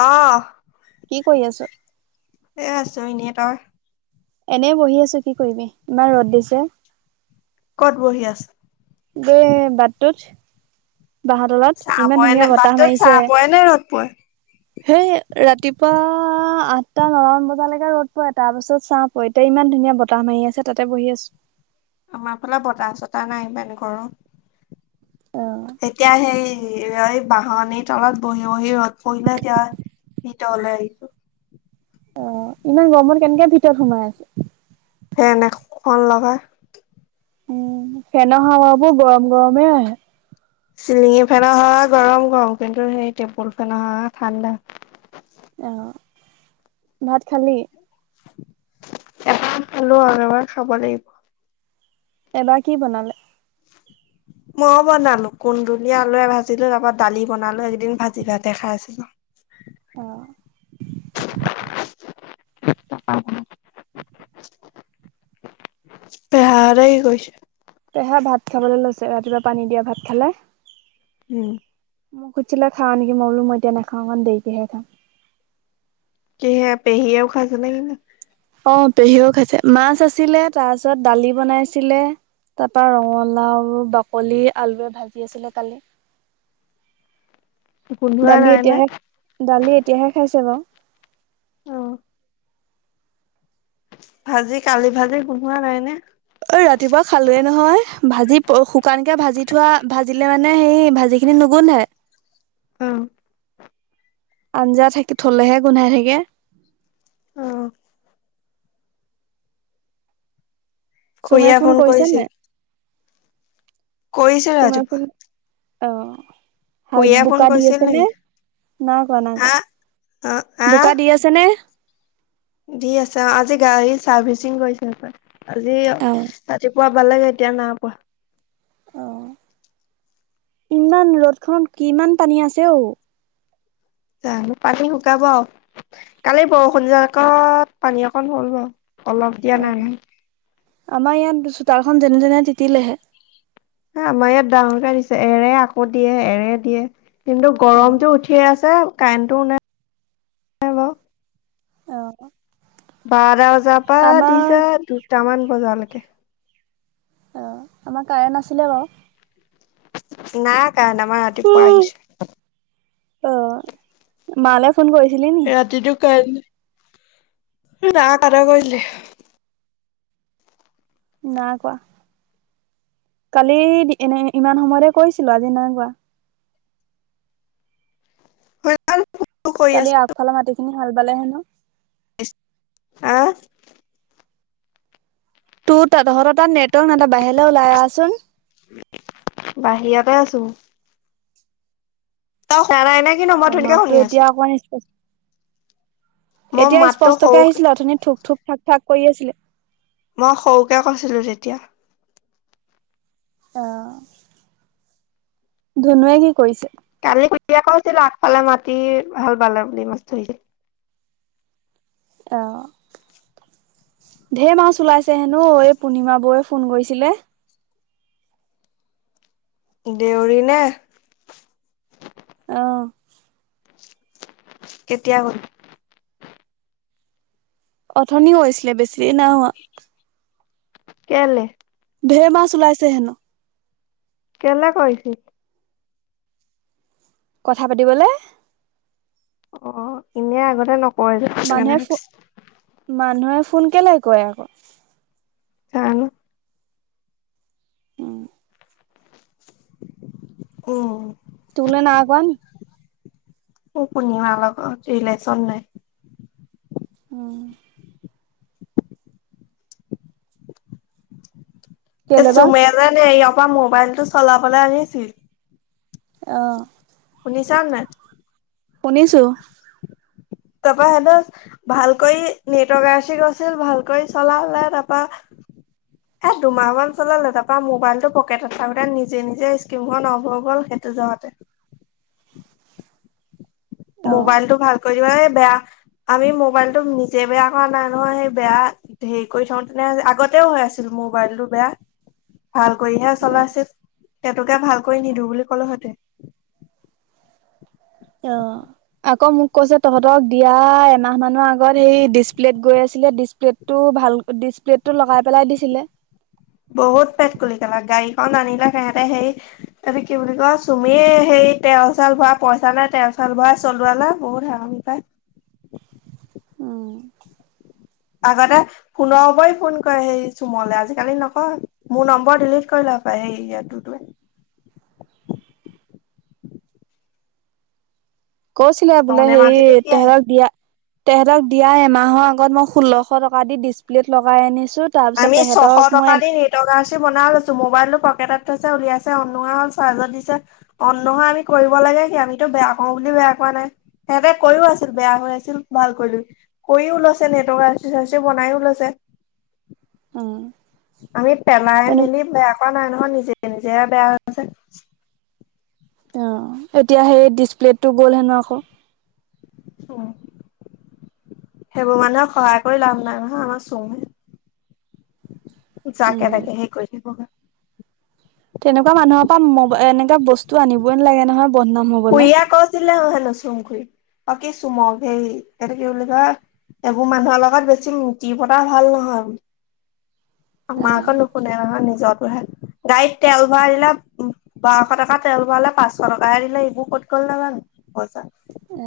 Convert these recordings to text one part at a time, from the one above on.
অহ কি কৰি আছ? এয় ছয়নি এ তৰ? এনে বহি আছো কি কৰিবি ইমান ৰ'দ দিছে। ক'ত বহি আছ দেই বাটটোত বাঁহ তলত চাহ ইমান পৰে নে ধুনীয়া বতাহ বাটত চাহ মাৰিছে। পৰে নে ৰ'দ পৰে হেই ৰাতিপুৱা আঠটা নটামান বজালৈকে ৰ'দ পৰে তাৰ পাছত চাহ পৰে এতিয়া ইমান ইমান ধুনীয়া বতাহ মাৰি আছে তাতে বহি আছো। আমাৰ ফালে বতাহ চতাহ নাই ইমান গৰম অ এতিয়া সেই এ এই বাহনিৰ তলত বহি বহি ৰ'দ পৰিলে এতিয়া ভিতৰলে আহিছো অ ইমান গৰমৰ কেনেকে ভিতৰত সোমাই আছে? ফেন এখন লগাই উম ফেন হাৱাবোৰ গৰম গৰমে আহে। চিলিঙি ফেনৰ হাৱা গৰম গৰম কিন্তু সেই টেবুল ফেনৰ হাৱা ঠাণ্ডা। অ ভাত খালি? এবাৰ খালো আৰু এবাৰ খা'ব লাগিব। এবাৰ কি বনালে? মই বনালো কুন্দুলি আলুৱে ভাজিলো তাপা দালি বনালো একেদিন ভাজি ভাতে খাই আছিলো। অহ। হ [unintelligible] পেহা হতে কি কৰিছে? পেহা ভাত খাবলৈ লৈছে ৰাতিপুৱা পানী দিয়া ভাত খালে। উম। মোক সুধিছিলে খাওঁ নিকি মই বোলো মই এতিয়া নাখাওঁ অকণ দেৰিকেহে খাম। কিহে পেহিও খাইছে নিকি বাও অ পেহীয়েও খাইছে মাছ আছিলে, তাৰ পিছত দালি বনাইছিলে, তাপা ৰঙালাও বাকলি আলুৱে ভাজি আছিলে কালি গোন্ধোৱা দালি নাই নে? এতিয়াহে দালি এতিয়াহে খাইছে বাও অহ। ভাজি কালি ভাজি গোন্ধোৱা নাই নে? অঐ ৰাতিপুৱা খালোৱেই নহয় ভাজি শুকানকে ভাজি থোৱা ভাজিলে মানে সেই ভাজি সেইখিনি নোগোন্ধাই। অ। আঞ্জা থাকি থলেহে গোন্ধাই থাকে। অহ। চুমে খুৰিয়া ফোন কৰিছে কৰিছিল? নাই কৰিছিল চুমে ফোন ৰাতিপুৱা অ হাল খুৰীয়ে ফোন বোকা দি কৰিছিল আছে নে? নেকি? নাই কোৱা নাই হা কোৱা। অ আহ বোকা দি আছে নে? দি আছে অ আজি গাড়ী চাৰ্ভিচিং কৰিছে সপাই। আজি অ ৰাতিপুৱা পালেগে এতিয়া না পোৱা। অহ ইমান ৰ'দখনত কিমান পানী আছে অঔ। যানো পানী শুকাব আও। কালি বৰষুণ জাক'ত পানী অকণ হ'ল বাও অলপ দিয়া অ নাই ন? আমাৰ ইয়াত চোতালখন যেনে তেনে তিতিলেহে। আমাৰ ইয়াত ডাঙৰকে দিছে এৰে আকৌ দিয়ে এৰে দিয়ে। কিন্তু গৰমটো উঠিয়ে আছে কাৰেণ্টটোও নাই নাই বাও। অহ। বাৰটা বজাৰ পৰা দিছে দুটামান বজালেকে অ আমাৰ কাৰেণ্ট আছিলে বাৰু নাই কাৰেন্ট আমাৰ ৰাতিপুৱা আহিছে। অ মালে ফোন কৰিছিলি নি? কাৰেন ৰা কাটা কৰি দিলে না কোৱা কালি এনে ইমান সময়তে কৈছিলো আজি নাই কোৱা হয় কালি আগফালৰ মাটি খিনি হাল বালে হেনো আহ তো তাত তহঁতৰ তাত নেটৱৰ্ক নাই বাহিৰলৈ ওলাই আহচোন। টো। তই শুনা নাই নেক অ মাততো এতিয়া অকণ ইচ পচ মই এতিয়া মাতটো স্পষ্টকে সৰু আহিছিলে অথনি থুক থুক থাক থাক কৰি আছিলে। মই সৰুকে কৈছিলো তেতিয়া। অ ধুনুৱে কি কৰিছে? কালি খুড়ীয়ে আগফালে মাটি শাল বালে বুলি মাছ ধৰিছিল। অ। ঢেৰ মাছ ওলাইছে হেনো এই পূৰ্ণিমা বৌৱে ফোন কৰিছিলে। দেউৰী নে? অহ কেতিয়া হ'ল? অথনি হৈছিলে বেছি দেই হোৱা। কেলে ঢেৰ মাছ ওলাইছে হেনো। কেলে কৈছিল? কথা পাতিবলে অ এনেই আগতে নকৰে যে সেইটো মানুহে কাৰণে ফো সুধিছোঁ। মানুহে ফোন কেলে কয় আক জানোঁ উম অ তুলে নাই কৰা নি? অ পূৰ্ণিমা লগত ৰেলেচন নাই। ওম। এ কেলে বা চুমে জানে ইয়াপা মোবাইল টো চলাবলে আনিছিল অহ শুনিছা নাই? শুনিছোঁ। তাপা হেতে ভালকৈ নেটৱৰ্ক [unintelligible] ভালকৈ চলে তা পা এ দুমাহ মান চলাল তাপা মোবাইলটো পকেটত থাকোতে নিজে নিজে স্কিমখন অফ হৈ গ'ল। সিটো যাওঁতে। [inaudible] অ মোবাইলটো ভাল কৰি দিবলে বেয়া। আমি মোবাইল টো নিজে বেয়া কৰা নাই নহয়, সেই বেয়া হেৰি কৰি থওঁ তেনে আগতেও হৈ আছিল। মোবাইল টো বেয়া। [inaudible] ভাল কৰিহে চলাইচিল সেতোকে ভাল কৰি নিদো বুলি কলো হতে। অ আকৌ মোক কৈছে তহঁতক দিয়া এমাহ মানৰ আগত সেই ডিচপ্লেত গৈ আছ- ডিচপ্লেটো ভাল ডিচ প্লেটো লগাই পেলাই দিছিলে। বহুত পেট কুলিকেলা গাড়ীখন আনিলে সিহতে সেই কি বুলি কয় চুমিয়ে সেই তেল চেল ভৱাই পইচা নাই তেল চেল ভৰোৱাই চলোৱালে বহুত সাহনি পাই। [inaudible] উম আগতে ফোনৰ ওপৰি ফোন কৰে সেই চুমলে আজিকালি নকয় মোৰ নম্বৰ ডিলিট কৰিলে। পাই সেই ইয়াতোতোৱে [inaudible] কৈছিলে বোলে তনে হে মাজুলি কি আ তেহেৰক দিয়া তেঁতক দিয়া এমাহৰ আগত মই ষোল্লশ টকা দি ডিচপ্লেত লগাই আনিছ- আমি ছশ টকা দি নেটৱৰ্ক আৰ চি বনাই লৈছো মোবাইল টো পকেটত উলিয়াইছে অন নোহোৱা হল চাৰ্জত দিছে অন নহয় আমি কৰিব লাগে কি আমিতো বেয়া কও বুলি বেয়া কৰা নাই সিহঁতে কইও আছিল বেয়া হৈ আছিল ভাল কৰি লবি কৰিও লৈছে নেটৱৰ্ক আৰচি চাৰ্চি বনাই ও লৈছে উম আমি পেলাই মেলি বেয়া কৰা নাই নহয় নিজে নিজেহে বেয়া হৈছে উম এতিয়া সেই ডিচপ্লেটটো গ'ল হেনো আকৌ অ সেইবোৰ মানুহক সহায় কৰি লাভ নাই নহয় আমাৰ চুমু জাকে উম তাকে সেই কৰি দিব সি তেনেকুৱা মানুহৰ পৰা মবা এনেকা বস্তু আনিবই নালাগে নহয় বদনাম হবলে খুড়ীয়ে কৈছিলে হেনো চুম খুড়ীক অ কি চুমক সেই এইটো কি বুলি কয় এইবোৰ মানুহৰ লগত বেছি মিতি পতা ভাল নহয় [unintelligible] আমাৰ আক নুশুনে নহয় নিজতোহে গাড়ীত তেল ভৰাই দিলে বাৰশ টকা তেল ভৰা লে পাঁচশ টকা হে দিলে ইবোৰ কত গ'ল নাজানো পইচা অ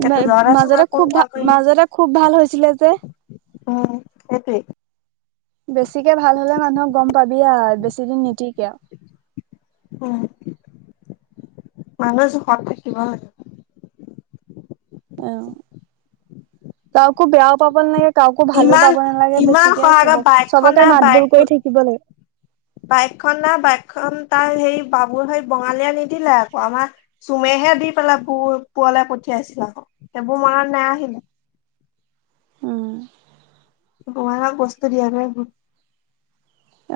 সেইটো মেই জহতে চবে মাজতে ফোন খুব ভাল কৰি নিদিয়ে। মাজতে খুব ভাল হৈছিলে যে উম সেইটোৱেই বেছিকে ভাল হলে মানুহক গম পাবি আৱ বেছিকে দিন নিটিকে উম মানুহ জোখত থাকিব লাগে উম কাকো বেয়াও পাব নালাগে কাকো ভালো ইমান পাব নালাগে ইমান বেছিকে সহায়ত চবক বাইকখন চবকে নাই মাতবোল বাইক কৰি থাকিব লাগে বাইকখন না বাইকখন তাৰ হেই বাবুৰ সেই বঙালীয়ে নিদিলে আকৌ আমাৰ চুমেহে দি পেলাই পু পুৱলে পঠিয়াই পঠিয়াইছিলে আক সেইবোৰ মনত নাই আহেনো উম বঙাইগাক বস্তু দিয়া নাই মই।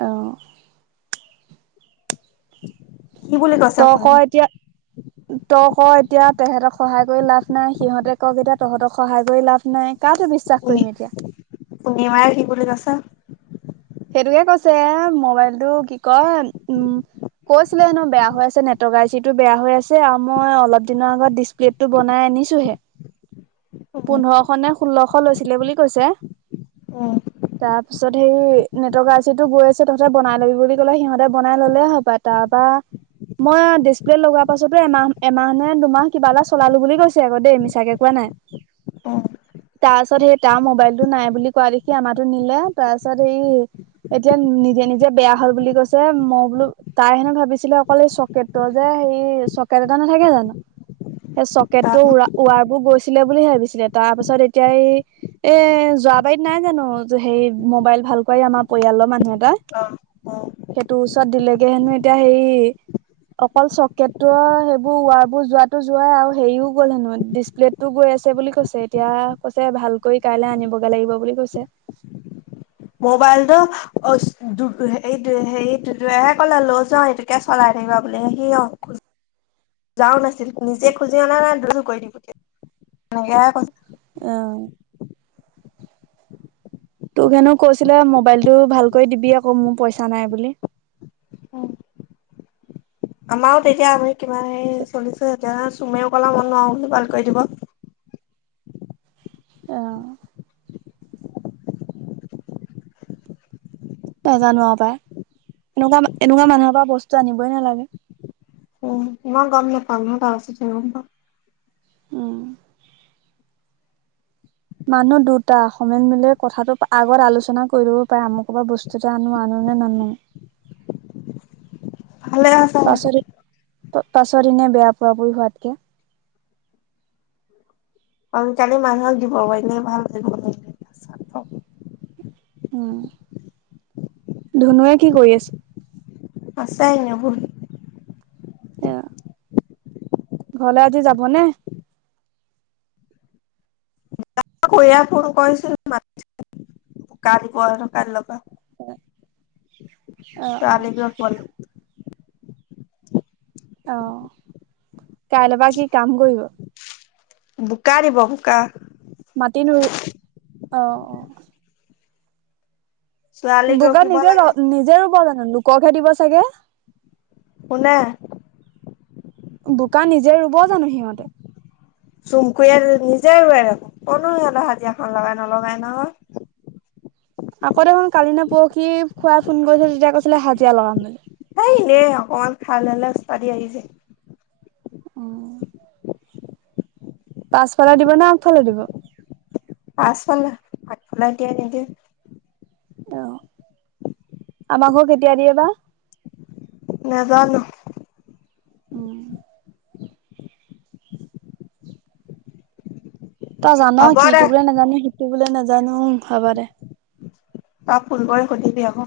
অহ [inaudible] কৈছে তই ক পুনি এতিয়া তই ক এতিয়া হিহঁতক সহায় কৰি লাভ নাই সিহঁতে কওক এতিয়া তহঁতক সহায় কৰি লাভ নাই কা তো বিশ্বাস কৰিম এতিয়া পূনিমাই কি বুলি কৈছে সেইটোকে কৈছে মোবাইলটো কি কয় উম কৈছিলে হেনু বেয়া হৈ আছে নেটৱৰ্ক আৰ চি টো বেয়া হৈ আছে আৰু মই অলপ দিনৰ আগত ডিচপ্লেটতো বনাই আনিছোহে উম পোন্ধৰশ নে ষোল্লশ লৈছিলে বুলি কৈছে উম তাৰ পিছত হেৰি নেটৱৰ্ক আৰচিতো গৈ আছে তহতে বনাই ল'বি বুলি ক'লে সিহঁতে বনাই ললে হ'পাই তাপা মই ডিচপ্লে লগোৱা পাছতে এমাহ এমাহ নে দুমাহ কিবা এটা চলালো বুলি কৈছে আকৌ দেই মিছাকে কোৱা নাই অ তাৰ পাছত সেই তাৰ মোবাইলটো নাই বুলি কোৱা দেখি আমাতো নিলে তাৰ পিছত সেই এতিয়া নিজে নিজে বেয়া হল বুলি কৈছে মই বোলো তাই হেনে ভাবিছিলে অকলে চকে-ট যে চকেট এটা নাথাকে জানো সেই চকেট তাৰ টোৰ ৱাৰবোৰ গৈছে হোলে বুলি ভাবিছিলে তাৰপাছত এতিয়া এই এ জুৱাবাৰীত নাই জানো এ হেৰি মবাইল ভাল ভাল পাই আমাৰ পৰিয়ালৰ মানুহ এটা সেইটোৰ ওচৰত দিলেগে হেনো এতিয়া হে ই অকল চকেটো আও সেইবোৰ ৱাৰ বোৰ যোৱাতো যোৱাই আৰু হেৰিও গ'ল হেনো ডিচপ্লেট টো গৈ আছে বুলি কৈছে এতিয়া কৈছে ভাল কৰি কাইলে আনিবগে লাগিব বুলি কৈছে মোবাইলটো অ দু হেইটোৱে হেই তুতুয়েহে কলে লৈ যোৱা এইটোকে চলাই কিবা বুলে সি অংকুচ যাৱাও নাছিল নিজে খুজি অনা নাই দু কৰি দিব তেনেকেহে কৈছে অ তোক হেনো কৈছিলে মোবাইলটো ভালকৈ দিবি আকৌ মোৰ পইচা নাই বুলি। অ। আমাৰো তেতিয়া আমি কিমান হৰি চলিছো চুমেও ক'লে মই নোৱাও বুলি ভাল কৰি দিব। নাজানো আও পাই এনেকুৱা এনেকুৱা মানুহৰ পৰা বস্তু আনিবই নালাগে। ইমান গম নেপাওঁ [unintelligible] গম পাওঁ উম মানুহ দুটা সময়ত মিলে কথাটো আগত আলোচনা কৰিবও পাৰে অমুকৰ পৰা বস্তুটা আনো আন- আনো নে নানো। ভালে আছা? তাছত এনেই বেয়া পোৱা পুই হোৱাতকে। অন কালি মানুহক দিব ক এনেই ভাল দিব [unintelligible] উম ধুনুৱে কি কৰি আছ- আছে এনেই বহি। এয় ঘৰলে আজি যাব নে? খুড়ীয়ে ফোন কৰিছিল মাতিছিল গা দিব হেনে কাইলৈকে। এ চালিগ্ৰ ৰখিবলে অ কাইলৈ পৰা কি কাম কৰিব? বোকা দিব বোকা। মাটি নোৰোই অহ অ ছোৱালীক বোকাত ৰখিব নিজে য লাগে, নিজে ৰুব জানো লোককহে দিব চাগে। কোনে? বোকা নিজে ৰুব জানো সিহঁতে। চুমকুৱে নিজে ৰুৱে ক'ত নো সিহঁতৰ সাজিয়া খন লগাই নলগাই নহয়। আকৌ দেখোন কালি নে পুৰখি খুড়াই ফোন কৈছিলে তেতিয়া হাজিৰা লগাম বুলি। সেই এনেই অকনমান খাই ললে ওস্তাদি আহি যায়। উম। পাছফালে দিব নে আগফালে দিব। পাছফালে আগফালে এতিয়া নিদিয়ে। অহ আমাকো কেতিয়া দিয়ে বা। নাজানো। উম তই জান হ'ব কি দে ইটো বোলে নাজানো সিটো বোলে নাজানো হব দে। অ ফোন কৰি সুধিবি আক।